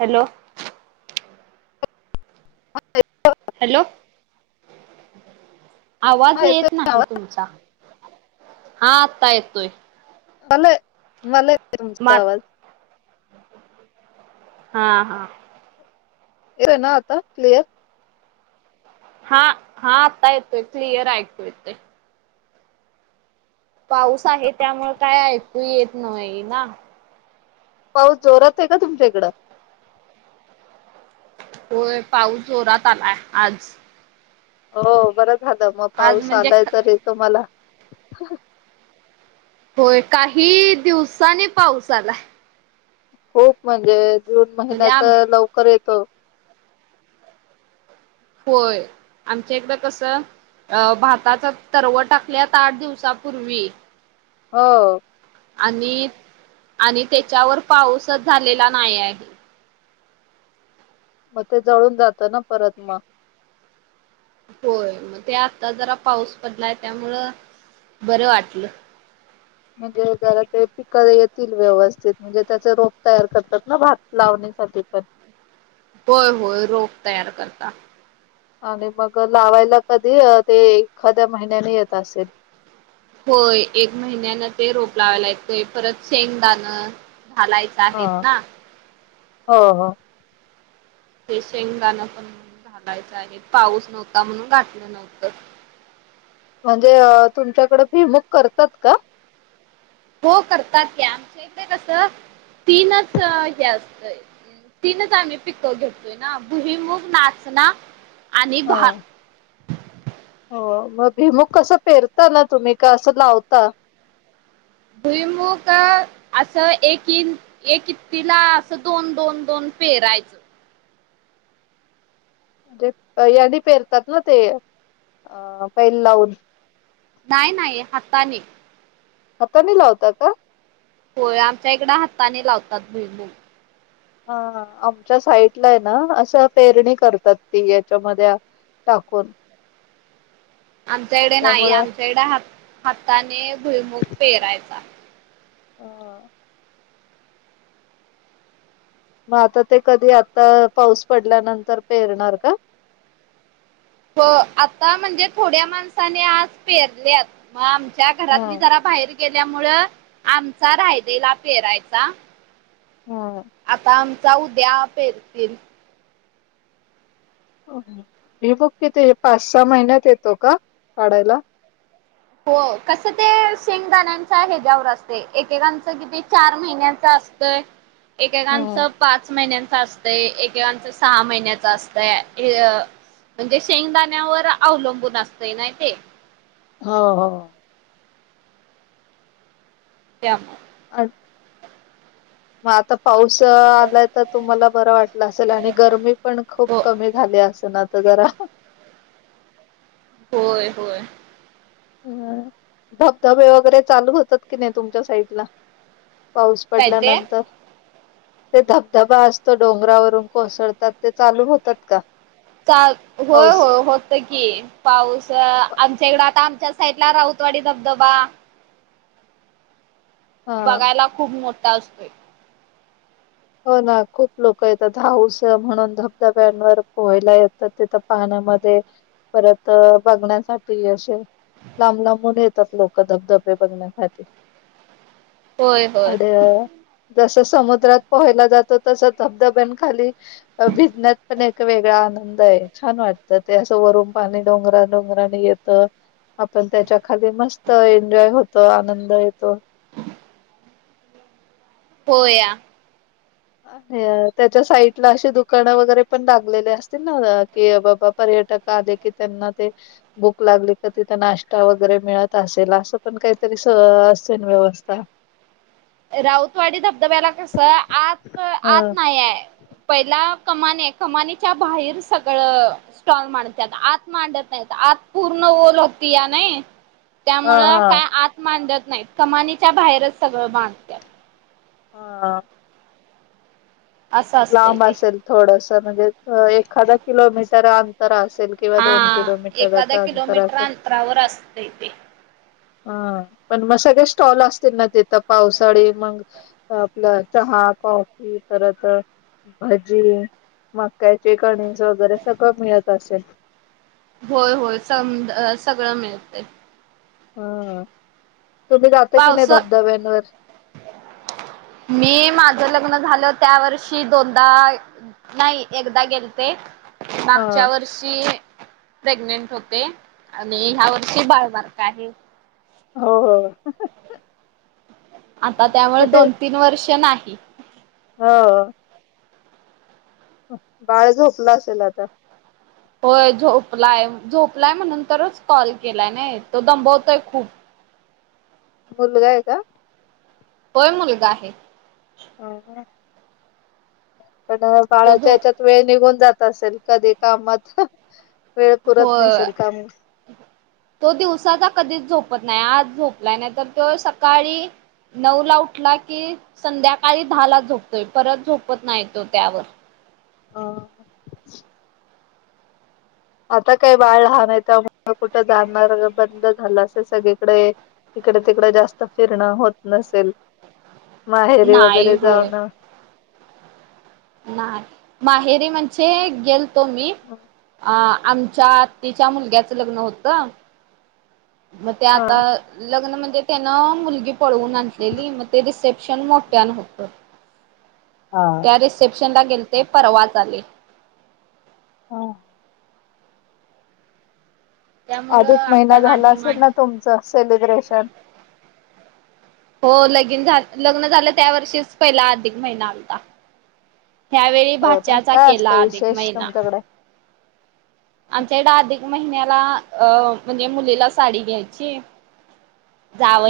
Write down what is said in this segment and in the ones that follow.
Hello hello आवाज हा येतोय येत ना नाही आवाज? तुमचा हा आत्ता येतोय मला मला मा सवाल हा हा येव ना आता क्लियर हा हा आता येत क्लियर आयकोयेत ते पाऊस आहे त्यामुळे काय ऐकू येत नाही ना पाऊस जोरात आहे का तुमच्या इकडं होय पाऊस जोरात आलाय आज हो बरं झालं मग आज पाऊस म्हणजे आलाय तर येतो मला होय काही दिवसानी पाऊस आलाय खूप म्हणजे जून म्हणजे महिन्यात आम लवकर येतो होय आमच एकदा कसं अ भाताच तरव टाकल्यात आठ दिवसाांपूर्वी हो आणि आणि त्याच्यावर पाऊसच झालेला नाही आहे मग ते जळून जातं ना परत मग होय मग ते आता जरा पाऊस पडलाय त्यामुळं बरं वाटलं म्हणजे जरा ते येतील व्यवस्थित म्हणजे त्याचे रोप तयार करतात ना भात लावण्यासाठी पण होय होय रोप तयार करता आणि मग लावायला कधी ते एखाद्या महिन्याने येत असेल होय एक महिन्यानं ते रोप लावाय ला यतंय परत शेंगदाणं झालायचं ह हो हो ते शेंगदाण पण म्हण घालायचं आहे पाऊस नव्हता म्हणून घातलं नव्हतं म्हणजे तुमच्याकडे फी बुक करतात का हो करतात क आमच्या इथडे कस तीनच हे असतय तीनच आम्ही पिकं घेततोय ना भुईमुग नाचना आणि भ हा हो मग भिमुूक कसं पेरता ना तुम्ही का असं लावता भुईमुख असं एक ह एक कि तिला असं दोन दोन दोन पेरायचं यां पेरतात ना ते अ पैल लावून नाही नाही हाताने हाताने लावता का होोय आमच्या इकड हाताने लावतात भुईभूल हा आमच्या साईटला आहे ना असं पेरणी करतात ती याच्यामध्ये टाकून आमच्याकडे नाही त्यामुळं आमच्याकडे ह हाताने भुलमुख पेहरायचा हो मग आता ते कधी आता पाऊस पडल्यानंतर पेरणार का हो आता म्हणजे थोड्या माणसाने आज पेरलेत मग आमच्या घरात म हम्म जरा बाहेर गेल्यामुळं आमचा रायलेला फेरायचा हम्म आता आमचा उद्या पेरतील भुईमूग किती पाच सहा महिन्यात येतो का काढायला हो कसं ते शेंगदाण्यांच्या हद्यावर असते एकेकांचं किती चार महिन्याच असतंय एकेकांच हम्म पाच महिन्यांच असत ते ऐके काच सहा महिन्याच असतय हे अ म्हणजे शेंगदाण्यावर अवलंबून असतय ना ते हो हो त्या अ म आता पाऊस आलाय तर तुम्हाला बरं वाटलं असेल आणि गरमी पण खूप हो कमी झाली असे ना त जरा ह होय होय हम् धबधबे वगैरे चालू होतात कि नाही तुमच्या साईड ला पाऊस काय ते पडल्यानंतर ते धबधबा असतो डोंगरावरून कोसळतात ते चालू होतात का का होय पाऊस होय हो की पाऊस आमच्या इकडं आता आमच्या साईडला राहतवाडी धबधबा हा बघायला खूप मोठा असतोय हो ना खूप लोक येतात हाऊस आहे म्हणून धबधब्यांवर पोहायला येत परत तेिथ पाहण्यामध्ये परत बघण्यासाठी असे लांब लांबून येतात लोक धबधबे बघण्यासाठी होय होय आणि जस समुद्रात पोहायला जातो तस धबधब्या खाली भिजण्यात पण एक वेगळा आनंद आहे छान वाटतं ते असं वरून पाणी डोंगरा डोंगराने येत तर आपण त्याच्या खाली मस्त एन्जॉय होतो आनंद येतो हो या अ त्याच्या साईडला अशी दुकानं वगैरे पण लागलेले असतील ना कि बाबा पर्यटक आले की त्यांना ते बुक लागली का तिथं नाश्ता वगैरे मिळत असेल असं पण काहीतरी स असे ना व्यवस्था राऊतवाडी धबधब्याला कसं आत ह आत नाहीय पहिला कमान कमानीच्या बाहेर सगळं स्टॉल मांडतेता आत मांडत नाही आत पूर्ण ओल होती या नाही हा त्यामुळं हा काय आत मांडत नाहीत कमानीच्या बाहेरच सगळं बाण हा असं असतंय लांब ते असेल थोडस म्हणजे एखादा किलोमीटर अंतर असेल किंवा दोन हा किलोमीटरच एखाद्या अंतर किलोमीटर अस अंतरावर असतंय ते. हा पण मग सगळ्या स्टॉल असतील ना तेिथं पावसाळी मग आपलं चहा कॉफी परत अ भाजी मक्याचे कणीस वगैरे सगळं मिळत असेल होय होय सम सगळं मिळते होय तुम्ही जात की नाही पावस धबधब्यांवर मी माझ लग्न झालं त्या वर्षी दोनदा नाही एकदा गेलते हा मागच्या वर्षी मी ई प्रेग्नेंट होते आणि ह्या वर्षी बाळमारक आहे हो हो [unintelligible] आता त्यामुळे किती दोन तीन वर्ष नाही हो बाळ झोपला असेल आता. होय झोपलाय झोपलाय म्हणंतरच कॉल केलाय नाही तो दंबवतोय खूप मुलगा आहे का? होय मुलगा आहे. ह पण तो बाळाच्या झोप याच्यात वेळ निघून जात असेल कधी कामात वेळ पुरत होय. नसेल काम. तो दिवसाचा कधीच झोपत नाही आज झोपलाय नाही तर तो सकाळी नऊ ला उठला की संध्याकाळी दहा ला झोपतोय परत झोपत नाही तो त्यावर. अ आता काही बाळ लहान आहे त्यामुळ कुठं जाणार बंद झालं असेल सगळीकडे. इकडे तिकड जास्त फिरणं होत नसेल माहेरी नाही वगैरे होय जाऊणं. नाही माहेरी म्हणजे गेलतो मी हा अ आम च्या आत्तीच्या मुलग्याचं लग्न होतं. मग ते आता लग्न म्हणजे त्यानं मुलगी पळवून आणलेली मग ते रिसेप्शन मोठ्यान होतं. [inaudible] ह त्या रिसेप्शनला गेले ते परवाच आले हो त्यामुळं अधिक महिना आता झाला नाही असेल माहित. ना तुमचं सेलिब्रेशन हो लगीन झा लग्न झालं त्या वर्षीच पहिला अधिक महिना आलता या वेळी हो ना भाच्या्याचा काय असतं केला अधिक विशेष महिना तुमच्याकडे आमच्या कडे अधिक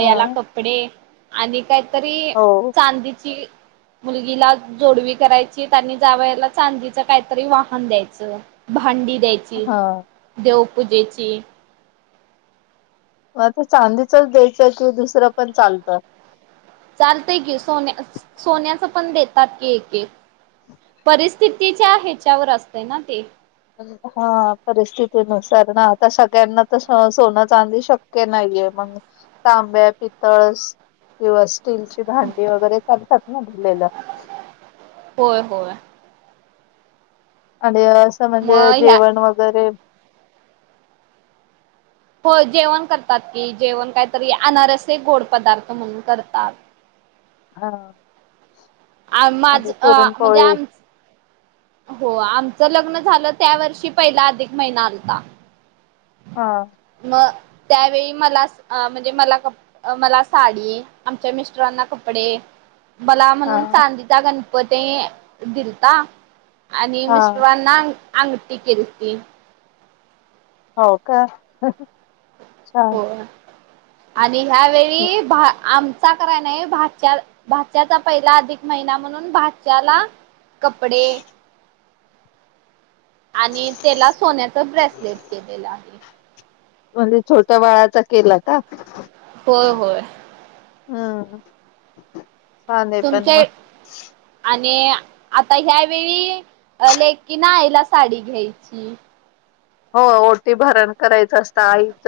हा कपडे आणि काहीतरी हो चांदीची मुलगीला जोडवी करायची त्यांनी जावयाला चांदीच काहीतरी वाहन द्यायचं. भांडी द्यायची हा देवपूजेची. मग ते चांदीचच द्यायचं कि दुसरं पण चालतं. चालतय की सोन्या सोन्याचं पण देतात की एक एक. परिस्थितीच्या ह्याच्यावर असते ना ते. हा परिस्थितीनुसार ना आता सगळ्यांना तर सोनं चांली शक्य नाहीये मग. तांब्या पितळ किंवा स्टीलची भांडी वगैरे चालतात ना रलेलं.. होय होय.. आणि असं म्हणजे मग ह्या जेवण वगैरे हो जेवण करतात की जेवण काहीतरी अनारस गोड पदार्थ म्हणून करतात. हा आ माझ आणि म्हणजे पुरणपोळी. आम हो आमचं लग्न झालं त्या वर्षी पहिला अधिक महिना आलता. हा. मग त्यावेळी मला म्हणजे मला क मला साडी आमच्या मिस्टरांना कपडे मला हा म्हणून चांदीचा गणपती दिलता. आणि हा मिस्टरना अंगठी केली ती. हो का हो छान. आणि म- ह्यावेेळी आम सा कराय नाही भा भाात्याचा पहिला अधिक महिना म्हणून भाश्याला कपडे आणि त्याला सोन्याचं ब्रेसलेट केलेलं आहे. म्हणजे छोट्या बाळाचा केला का? होय होय. हम्म! छान आहे पण तुमचे मग आणि आता ह्यावेेळी लेकीि नाईला साडी घ्यायची. हो ओटी भरण करायचं असतं आईच.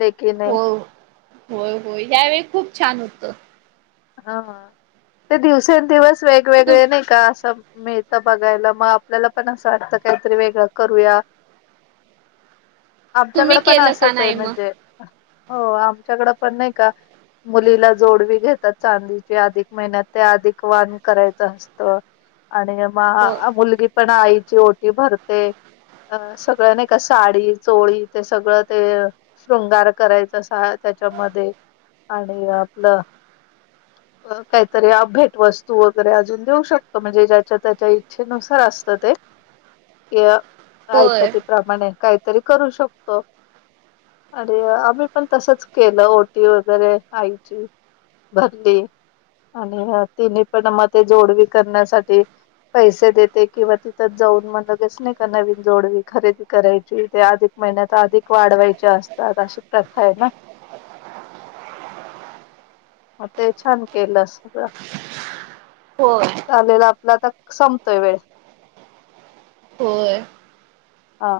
लेकीने हो हो होय यावेळी खूप छान होतं हा ते दिवसेंदिवस तु वेगवेगळे नाही का असं मिळत बघायला मग आपल्याला पण असं वाटतं काहीतरी वेगळं करूया तुम्ही आमच्याकडं पण केलं का असंच आहे नाही मग? म्हणजे हो आमच्याकडें पण नाही का मुलीला जोडवी घेत चांदीचे अधिक महिन्यात ते अधिक वान करायचं असत आणि मग मुलगी पण आईची ओटी भरते ह अ सगळ्या नाही का साडी चोळी ते सगळं ते शृंगार करायचं असात त्याच्यामध्ये आणि आपलं काहीतरी भेट वस्तू वगैरे अजून देऊ शकतो म्हणजे ज्याच्या त्याच्या इच्छेनुसार असतं ते या होय आयपतीप्रमाणे काहीतरी करू शकतो अ आम्ही पण तसच केलं ओटी वगैरे आईची भरली आणि तिन्ही पण मते जोडवी करण्यासाठी पैसे देते किंवा तिथ जाऊन म लगेच नाही का नवीन जोडवी खरेदी करायची ते अजूक महिन्यात अधिक वाढवायच्या असतात अशी प्रथा आहे ना. मग ते छान केलं सगळं. हो आलेला आपला तर संपतोय वेळ होर हा